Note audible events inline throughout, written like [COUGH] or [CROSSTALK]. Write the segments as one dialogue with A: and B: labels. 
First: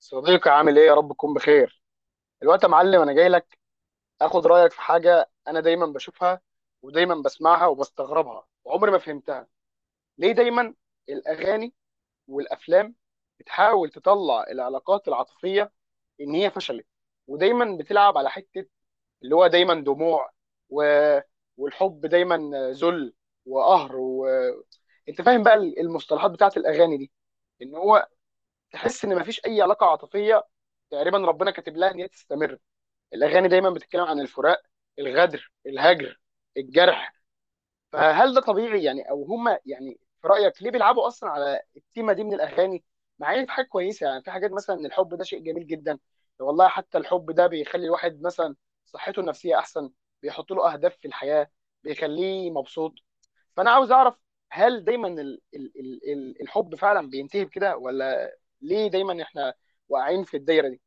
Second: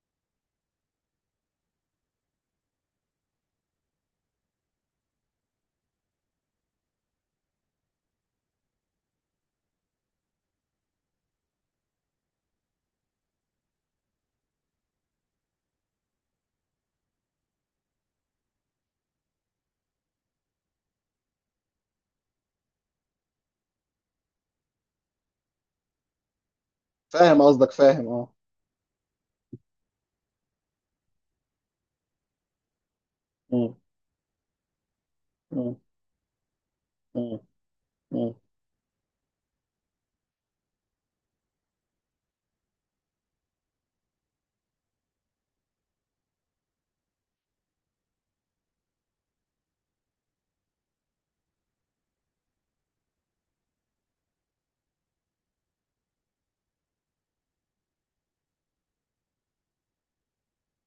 A: صديقي، عامل ايه؟ يا رب تكون بخير. الوقت يا معلم، انا جاي لك. اخد رايك في حاجه انا دايما بشوفها، ودايما بسمعها وبستغربها وعمري ما فهمتها. ليه دايما الاغاني والافلام بتحاول تطلع العلاقات العاطفيه ان هي فشلت؟ ودايما بتلعب على حته اللي هو دايما دموع و... والحب دايما ذل وقهر انت فاهم بقى المصطلحات بتاعت الاغاني دي؟
B: فاهم قصدك،
A: ان هو
B: فاهم، اه.
A: تحس ان مفيش اي علاقه عاطفيه تقريبا ربنا كاتب لها ان هي تستمر. الاغاني دايما
B: مم.
A: بتتكلم عن الفراق، الغدر،
B: مم.
A: الهجر، الجرح.
B: مم.
A: فهل
B: مم.
A: ده طبيعي يعني؟ او هما يعني في رايك ليه بيلعبوا اصلا على التيمه دي من الاغاني؟ مع ان في حاجات كويسه، يعني في حاجات مثلا ان الحب ده شيء جميل جدا، والله حتى الحب ده بيخلي الواحد مثلا صحته النفسيه احسن، بيحط له اهداف في الحياه، بيخليه مبسوط. فانا عاوز اعرف هل دايما ال ال ال ال الحب فعلا بينتهي بكده؟ ولا ليه دايما احنا واقعين في الدايره دي؟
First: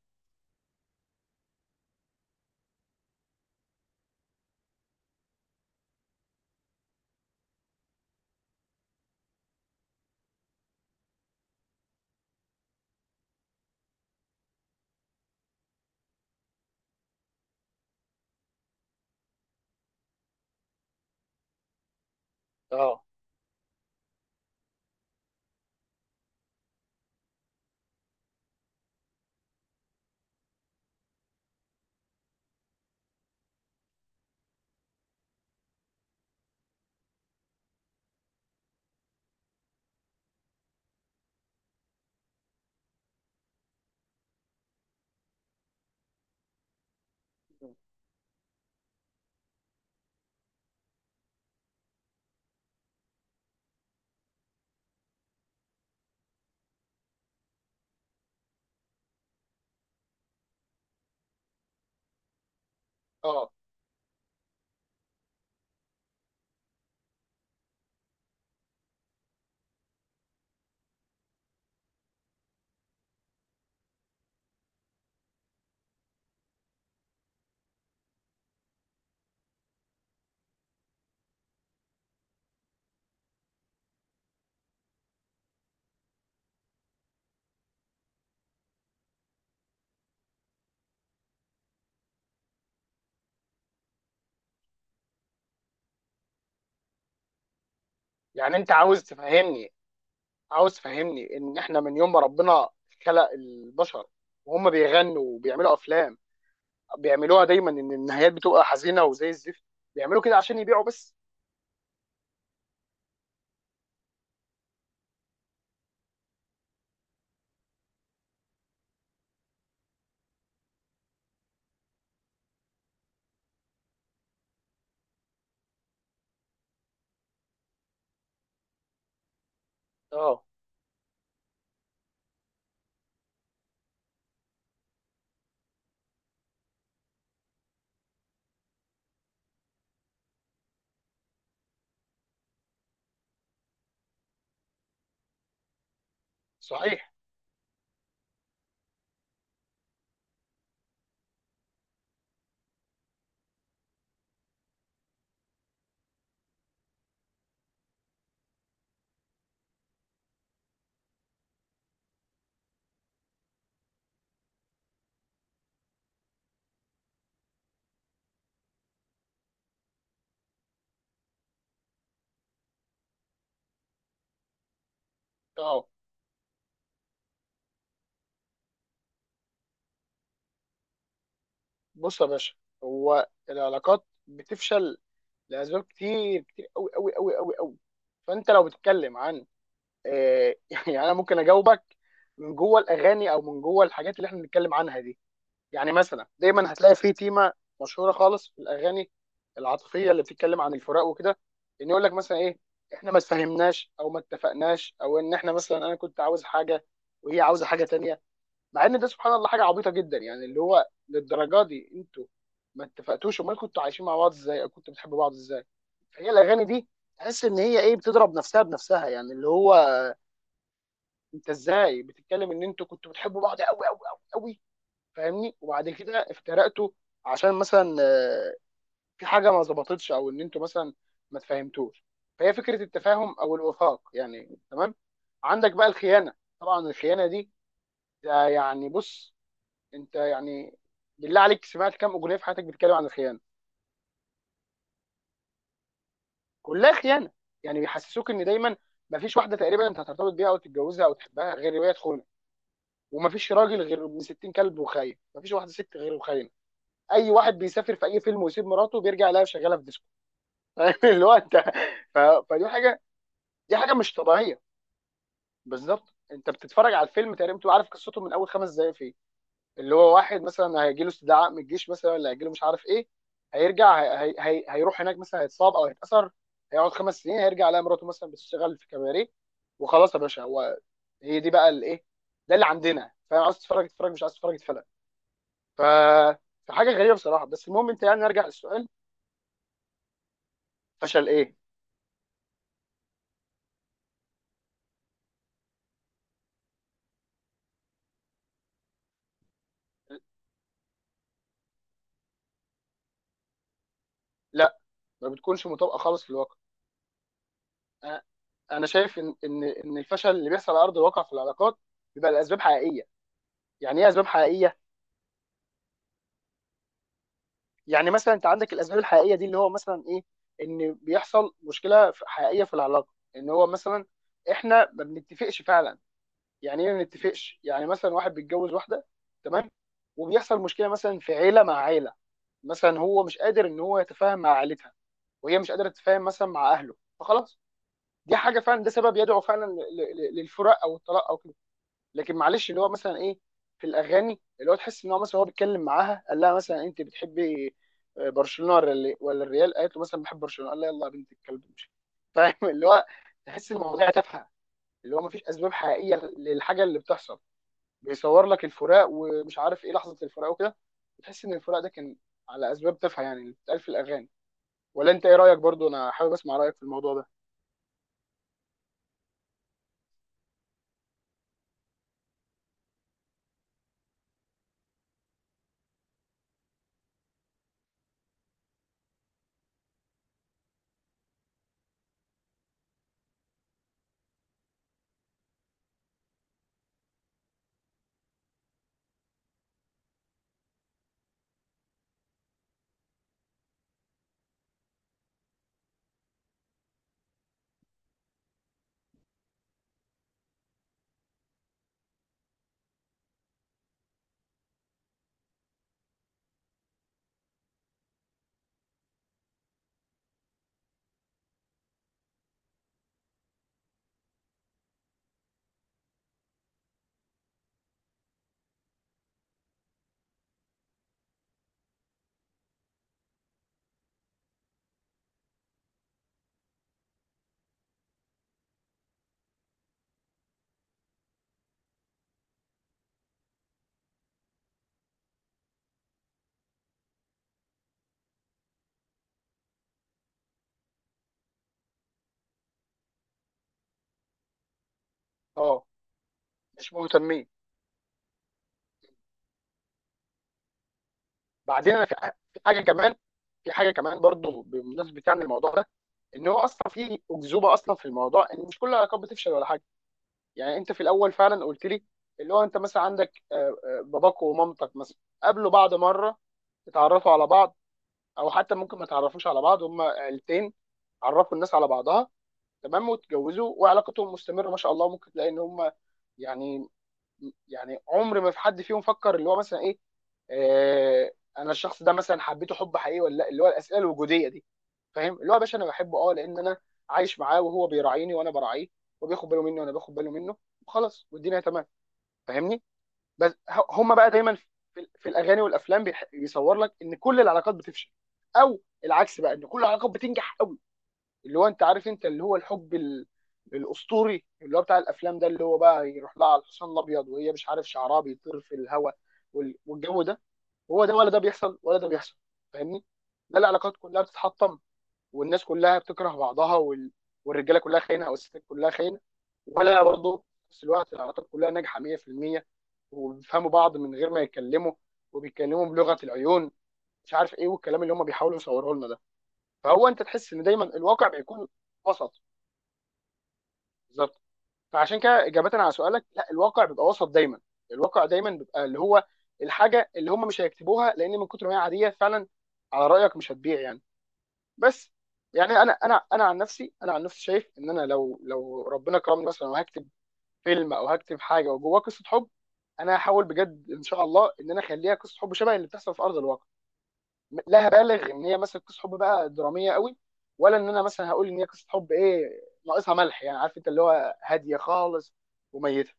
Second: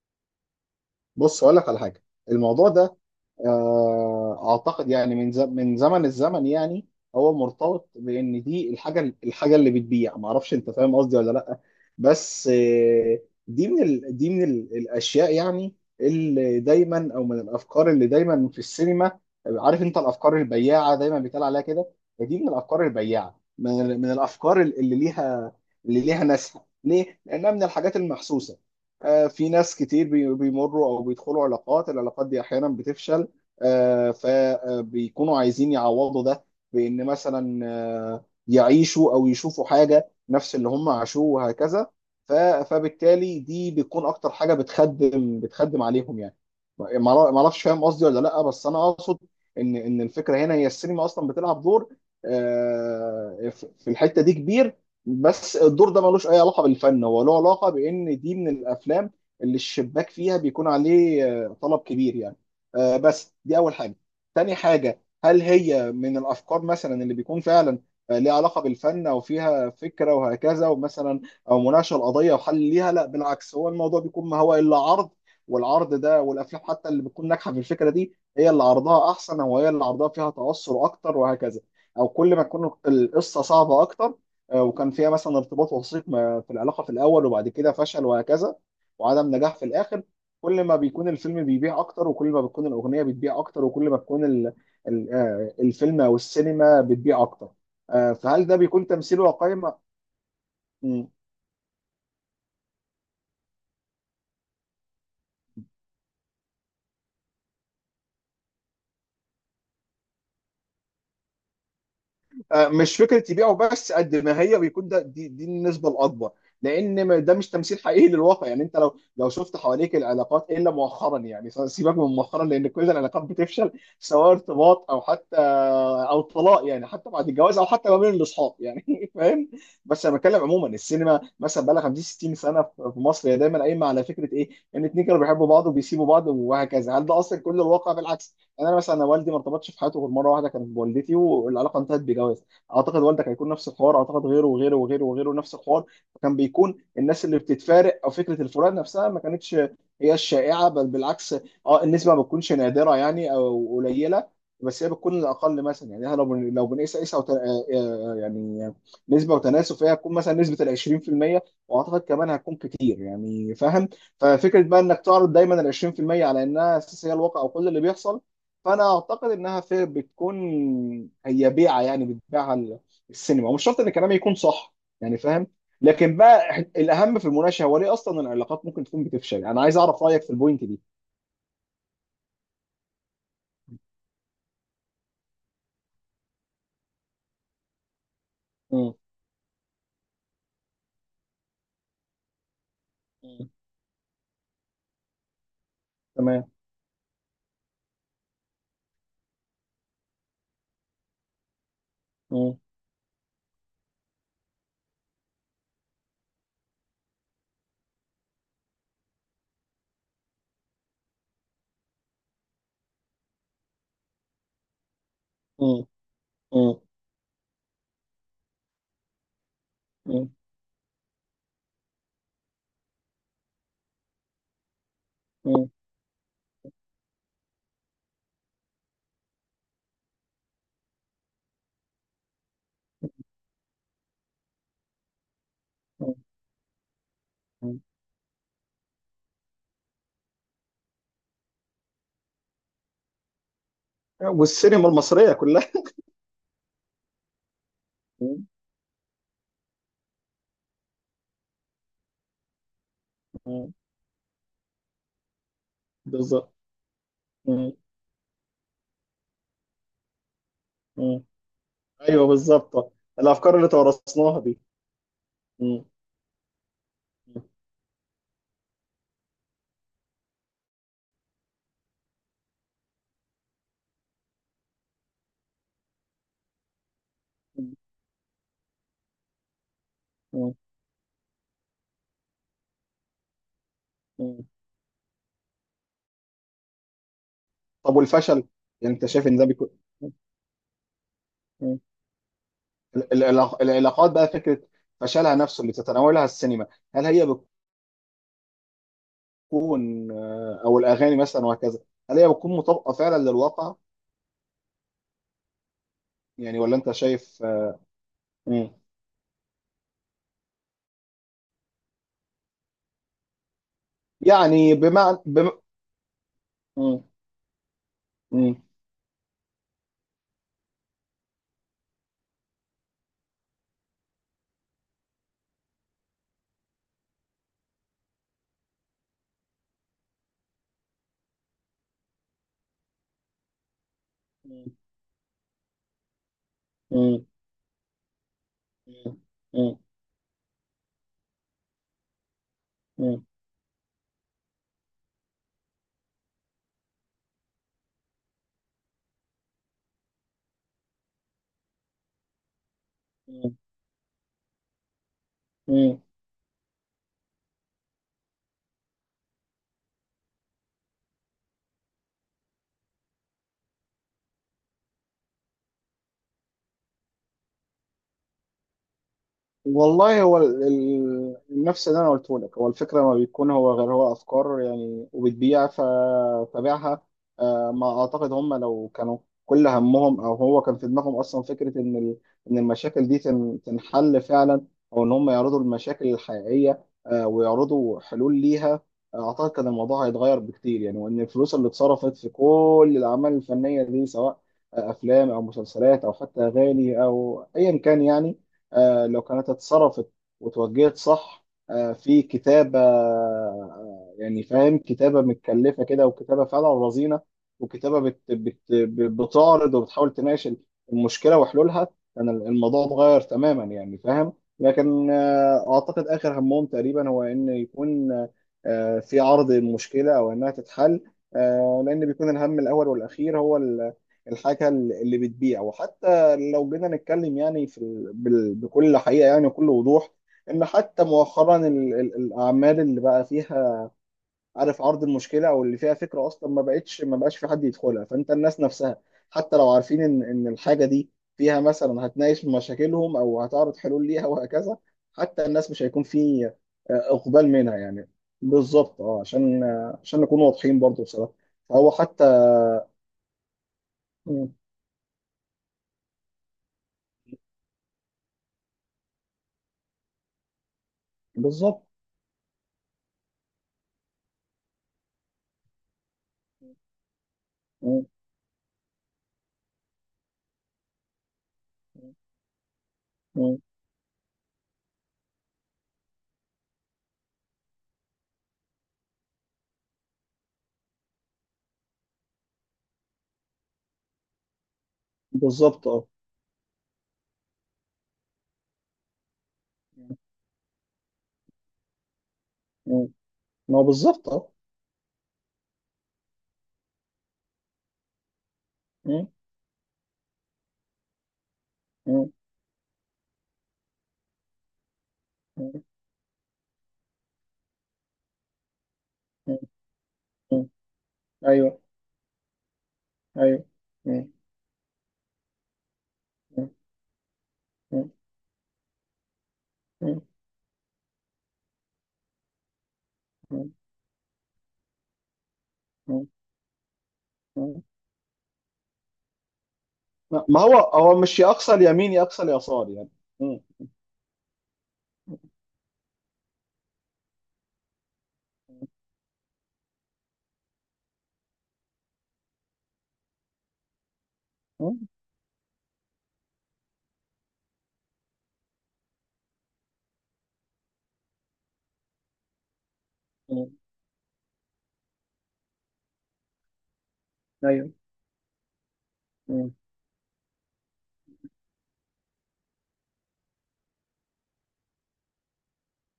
B: بص، اقول لك على حاجه. الموضوع ده، اعتقد يعني من زمن الزمن يعني. هو مرتبط بان دي الحاجه اللي بتبيع. ما اعرفش، انت فاهم قصدي ولا لا؟ بس دي من الاشياء يعني، اللي دايما او من الافكار اللي دايما في السينما. عارف انت الافكار البياعه دايما بيتقال عليها كده. دي من الافكار
A: اه.
B: البياعه، من الافكار اللي ليها ناسها. ليه؟ لانها من الحاجات المحسوسه. في ناس كتير بيمروا او بيدخلوا العلاقات دي، احيانا بتفشل. فبيكونوا عايزين يعوضوا ده، بإن مثلا يعيشوا أو يشوفوا حاجة نفس اللي هم عاشوه وهكذا. ف- فبالتالي دي بتكون أكتر حاجة بتخدم عليهم يعني. ما أعرفش، فاهم قصدي ولا لأ؟ بس أنا أقصد إن الفكرة هنا، هي السينما أصلا بتلعب دور في الحتة دي كبير. بس الدور ده ملوش أي علاقة بالفن، هو له علاقة بإن دي من الأفلام اللي الشباك فيها بيكون عليه طلب كبير يعني. بس
A: اه
B: دي اول حاجه. تاني حاجه، هل هي من الافكار مثلا اللي بيكون فعلا ليها علاقه بالفن، او فيها فكره وهكذا، ومثلا او مناقشه القضيه وحل ليها؟ لا بالعكس، هو الموضوع بيكون ما هو الا عرض. والعرض ده، والافلام حتى اللي بتكون ناجحه في الفكره دي، هي اللي عرضها احسن، او هي اللي عرضها فيها توسع اكتر وهكذا. او كل ما تكون القصه صعبه اكتر، وكان فيها مثلا ارتباط وثيق في العلاقه في الاول، وبعد كده فشل وهكذا، وعدم نجاح في الاخر، كل ما بيكون الفيلم بيبيع اكتر، وكل ما بتكون الاغنيه بتبيع اكتر، وكل ما بتكون ال ال آه، الفيلم او السينما بتبيع اكتر. فهل
A: يعني
B: ده
A: انت
B: بيكون
A: عاوز
B: تمثيل واقعي؟
A: تفهمني، عاوز
B: ما-
A: تفهمني ان احنا من يوم ما ربنا خلق البشر وهم بيغنوا وبيعملوا افلام، بيعملوها دايما ان النهايات بتبقى حزينه وزي الزفت؟ بيعملوا كده عشان يبيعوا بس؟
B: مش فكره يبيعه بس، قد ما هي بيكون ده، دي النسبه الاكبر، لان ده مش تمثيل حقيقي للواقع. يعني انت لو شفت حواليك العلاقات الا مؤخرا، يعني سيبك من مؤخرا، لان كل العلاقات بتفشل، سواء ارتباط او حتى او طلاق، يعني حتى بعد الجواز، او حتى ما بين الاصحاب يعني [LAUGHS] فاهم. بس انا بتكلم
A: اه.
B: عموما، السينما مثلا بقى لها 50 60 سنه في مصر، هي دايما قايمه على فكره ايه؟ ان اتنين كانوا بيحبوا بعض وبيسيبوا بعض وهكذا. هل ده اصلا كل الواقع؟ بالعكس، يعني انا مثلا أنا والدي ما ارتبطش في حياته غير مره واحده، كانت بوالدتي، والعلاقه انتهت بجواز. اعتقد والدك هيكون نفس الحوار، اعتقد غيره وغيره وغيره وغيره نفس الحوار. فكان بيكون
A: صحيح.
B: الناس اللي بتتفارق، او فكره الفراق نفسها، ما كانتش هي الشائعه، بل بالعكس. اه النسبه ما بتكونش نادره يعني او قليله، بس هي بتكون الاقل مثلا. يعني إحنا لو بنقيس قيسه يعني نسبه وتناسب، فهي هتكون مثلا نسبه ال 20%. واعتقد كمان هتكون كتير، يعني فاهم. ففكره بقى انك تعرض دايما ال 20% على انها اساس، هي الواقع وكل اللي بيحصل. فانا اعتقد انها في بتكون، هي بيعه يعني، بتبيعها السينما، ومش شرط ان كلامي يكون صح، يعني فاهم.
A: اه.
B: لكن بقى الاهم في المناقشه، هو ليه اصلا العلاقات ممكن تكون بتفشل. انا عايز اعرف رايك في البوينت دي.
A: بص يا باشا، هو العلاقات بتفشل لاسباب كتير، كتير قوي قوي قوي قوي قوي. فانت لو
B: مم.
A: بتتكلم عن [LAUGHS] يعني انا ممكن اجاوبك من جوه الاغاني او
B: مم.
A: من جوه الحاجات اللي احنا بنتكلم عنها دي. يعني مثلا
B: تمام.
A: دايما هتلاقي في تيمه مشهوره خالص في الاغاني العاطفيه اللي بتتكلم عن الفراق وكده، ان يقول لك مثلا ايه،
B: مم.
A: احنا ما اتفهمناش او ما اتفقناش، او ان احنا مثلا انا كنت عاوز حاجه وهي عاوزه حاجه تانية. مع ان ده سبحان الله حاجه عبيطه جدا، يعني اللي هو للدرجه دي انتوا ما اتفقتوش؟ امال كنتوا عايشين مع بعض ازاي، او كنتوا بتحبوا بعض ازاي؟
B: مم.
A: فهي الاغاني
B: مم.
A: دي تحس ان هي ايه، بتضرب نفسها بنفسها، يعني اللي هو
B: مم.
A: انت ازاي بتتكلم ان انتوا كنتوا بتحبوا بعض قوي قوي قوي، فاهمني،
B: مم.
A: وبعد كده افترقتوا عشان مثلا في حاجه ما ظبطتش، او ان انتوا مثلا ما تفهمتوش. فهي فكره التفاهم او الوفاق، يعني تمام. عندك بقى الخيانه. طبعا الخيانه دي،
B: مم.
A: ده يعني بص، انت يعني بالله عليك سمعت كام اغنيه في حياتك بتتكلم عن الخيانه؟
B: والسينما المصريه كلها.
A: كلها خيانه. يعني بيحسسوك ان
B: مم.
A: دايما ما فيش واحده تقريبا انت هترتبط بيها او تتجوزها او تحبها غير وهي تخونه، وما فيش
B: مم.
A: راجل غير ابن 60 كلب وخاين، ما فيش واحده ست غير وخاينه.
B: بالظبط.
A: اي واحد
B: مم.
A: بيسافر في اي فيلم ويسيب مراته بيرجع لها شغاله في [LAUGHS]
B: مم.
A: اللي هو انت.
B: ايوه،
A: فدي
B: بالظبط.
A: حاجه،
B: الافكار اللي
A: دي حاجه مش
B: تورثناها دي.
A: طبيعيه.
B: مم.
A: بالظبط، انت بتتفرج على الفيلم تقريبا بتبقى عارف قصته من اول 5 دقائق فيه. اللي هو واحد مثلا هيجي له استدعاء من الجيش مثلا، ولا هيجي له مش عارف ايه، هيرجع هيروح هناك مثلا، هيتصاب او هيتاثر، هيقعد 5 سنين هيرجع
B: مم.
A: على مراته مثلا بتشتغل في كباريه. وخلاص يا باشا،
B: مم.
A: هو هي دي بقى الايه؟ ده اللي عندنا. فاهم؟ عاوز تتفرج اتفرج، مش عاوز
B: مم.
A: تتفرج اتفرج. ف فحاجه غريبه بصراحه. بس المهم
B: طب،
A: انت يعني
B: والفشل؟
A: نرجع للسؤال.
B: يعني انت شايف ان ده بيكون،
A: فشل ايه؟
B: العلاقات بقى، فكره فشلها نفسه اللي تتناولها السينما، هل هي بتكون او الاغاني مثلا وهكذا، هل هي بتكون مطابقه فعلا للواقع؟
A: لا، ما بتكونش مطابقه خالص في الواقع.
B: يعني ولا انت شايف؟ مم.
A: انا شايف ان الفشل اللي بيحصل على ارض الواقع في العلاقات بيبقى لاسباب حقيقيه. يعني ايه اسباب
B: يعني
A: حقيقيه؟
B: بمعنى. مم.
A: يعني مثلا انت
B: مم.
A: عندك الاسباب الحقيقيه دي اللي هو مثلا ايه، ان بيحصل مشكله حقيقيه في العلاقه ان هو مثلا احنا ما بنتفقش فعلا. يعني ايه ما بنتفقش؟ يعني مثلا واحد بيتجوز واحده، تمام، وبيحصل مشكله مثلا في عيله مع عيله، مثلا هو مش قادر ان هو يتفاهم مع
B: مم.
A: عيلتها، وهي مش قادره تتفاهم مثلا مع اهله،
B: مم.
A: فخلاص. دي حاجه فعلا، ده سبب يدعو فعلا
B: مم.
A: للفراق او الطلاق او كده. لكن معلش اللي هو مثلا
B: مم.
A: ايه، في الاغاني اللي هو تحس ان هو مثلا هو بيتكلم معاها قال لها مثلا انت بتحبي برشلونه ولا ولا الريال، قالت له مثلا بحب برشلونه، قال لها يلا يا بنت الكلب امشي. [LAUGHS] فاهم اللي هو تحس المواضيع تافهه، اللي هو مفيش اسباب
B: مم.
A: حقيقيه للحاجه اللي بتحصل. بيصور لك الفراق ومش عارف ايه لحظه الفراق وكده، تحس ان الفراق ده كان على اسباب تافهه، يعني اللي بتتقال في الاغاني. ولا انت ايه رايك؟ برضو انا حابب اسمع رايك في الموضوع ده.
B: والله، هو نفس اللي انا قلته لك، هو الفكره، ما بيكون هو غير هو افكار يعني، وبتبيع فتابعها. ما اعتقد هم لو كانوا كل همهم، او هو كان في دماغهم اصلا فكره، ان ان المشاكل دي تنحل فعلا، او ان هم يعرضوا المشاكل الحقيقيه ويعرضوا حلول ليها، اعتقد كان الموضوع هيتغير بكتير. يعني وان الفلوس اللي اتصرفت في كل الاعمال الفنيه دي، سواء افلام او مسلسلات او حتى اغاني او ايا كان، يعني لو كانت اتصرفت وتوجهت صح، في كتابة، يعني فاهم، كتابة متكلفة كده، وكتابة فعلا رزينة، وكتابة بت بت بتعرض وبتحاول تناقش المشكلة وحلولها، كان الموضوع اتغير تماما، يعني فاهم. لكن أعتقد آخر همهم تقريبا هو إن يكون في عرض المشكلة، أو إنها تتحل. لأن بيكون الهم الأول والأخير، هو الحاجة اللي بتبيع. وحتى لو جينا نتكلم يعني بكل حقيقة، يعني وكل وضوح، إن حتى مؤخرا الأعمال اللي بقى فيها، عارف، عرض المشكلة أو اللي فيها فكرة أصلا، ما بقاش في حد يدخلها. فأنت الناس نفسها، حتى لو عارفين إن الحاجة دي فيها مثلا هتناقش مشاكلهم، أو هتعرض حلول ليها وهكذا، حتى الناس
A: اه.
B: مش هيكون في
A: مش مهتمين.
B: إقبال منها يعني. بالظبط أه، عشان عشان نكون واضحين برضو بصراحة. فهو
A: بعدين انا في
B: حتى.
A: في حاجه كمان، في حاجه كمان
B: مم.
A: برضو بمناسبه يعني الموضوع ده، ان هو اصلا في اكذوبه اصلا في الموضوع ان مش كل العلاقات بتفشل ولا حاجه. يعني انت في الاول فعلا قلت
B: بالظبط.
A: لي اللي هو انت مثلا عندك باباك ومامتك مثلا قابلوا بعض مره، اتعرفوا على بعض،
B: مم.
A: او حتى ممكن ما تعرفوش على بعض، هما عيلتين عرفوا الناس على بعضها، تمام،
B: مم.
A: واتجوزوا وعلاقتهم مستمره ما شاء الله. ممكن تلاقي ان هما يعني، يعني عمر ما في حد فيهم فكر اللي هو مثلا ايه، آه، انا الشخص ده مثلا حبيته حب حقيقي ولا لا، اللي هو الاسئله الوجوديه دي، فاهم؟ اللي هو يا باشا انا
B: بالظبط أه.
A: بحبه اه لان انا عايش معاه وهو بيراعيني وانا براعيه، وبياخد باله مني وانا باخد باله منه، خلاص والدنيا تمام. فاهمني؟
B: مم.
A: بس
B: ما هو
A: هم
B: بالظبط
A: بقى
B: اه.
A: دايما في الاغاني والافلام بيصور لك ان كل العلاقات بتفشل، او
B: مم.
A: العكس بقى ان كل العلاقات بتنجح قوي، اللي هو انت عارف انت
B: مم.
A: اللي هو الحب الاسطوري اللي هو بتاع الافلام ده، اللي هو
B: مم.
A: بقى يروح لها على الحصان الابيض وهي مش عارف شعرها بيطير في الهواء
B: مم.
A: والجو ده.
B: مم.
A: هو ده ولا ده بيحصل
B: ايوه.
A: ولا ده بيحصل؟ فاهمني؟ لا،
B: ايوه.
A: العلاقات كلها
B: مم.
A: بتتحطم، والناس كلها بتكره
B: مم.
A: بعضها، والرجاله كلها
B: مم.
A: خاينه، او الستات كلها خاينه، ولا
B: مم.
A: برضه في نفس الوقت العلاقات كلها ناجحه 100%، وبيفهموا
B: مم.
A: بعض من غير ما يتكلموا، وبيتكلموا بلغه
B: مم.
A: العيون، مش عارف ايه،
B: مم.
A: والكلام اللي هم بيحاولوا يصوروه لنا ده. فهو انت
B: لا،
A: تحس
B: ما
A: ان
B: هو
A: دايما
B: هو
A: الواقع
B: مش يا
A: بيكون
B: اقصى اليمين يا
A: وسط.
B: اقصى اليسار يعني. مم.
A: بالظبط. فعشان كده اجابه على سؤالك، لا، الواقع بيبقى وسط دايما. الواقع دايما بيبقى اللي هو الحاجه اللي هم مش هيكتبوها لان من كتر ما هي عاديه فعلا، على رايك مش هتبيع يعني.
B: مم.
A: بس يعني انا عن نفسي شايف ان انا لو ربنا كرمني مثلا وهكتب فيلم او هكتب حاجه وجواه قصه حب، انا هحاول
B: مم.
A: بجد ان شاء الله ان انا اخليها قصه حب شبه اللي بتحصل في ارض الواقع. لا
B: ايوه.
A: هبالغ ان هي مثلا قصه حب بقى
B: مم.
A: دراميه قوي، ولا ان انا مثلا هقول ان هي قصه حب ايه، ناقصها ملح، يعني عارف انت اللي هو هاديه خالص وميته.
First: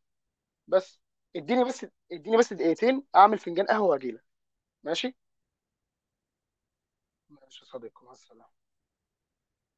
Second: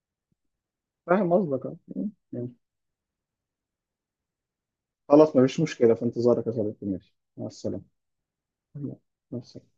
A: بس.
B: فاهم
A: اديني
B: قصدك اه.
A: بس،
B: مم.
A: اديني بس
B: مم.
A: دقيقتين اعمل فنجان قهوه واجيلك. ماشي.
B: خلاص، ما فيش مشكله، في انتظارك يا صديقي، ماشي، مع
A: ماشي يا
B: السلامه.
A: صديقي، مع السلامه.
B: مع السلامه.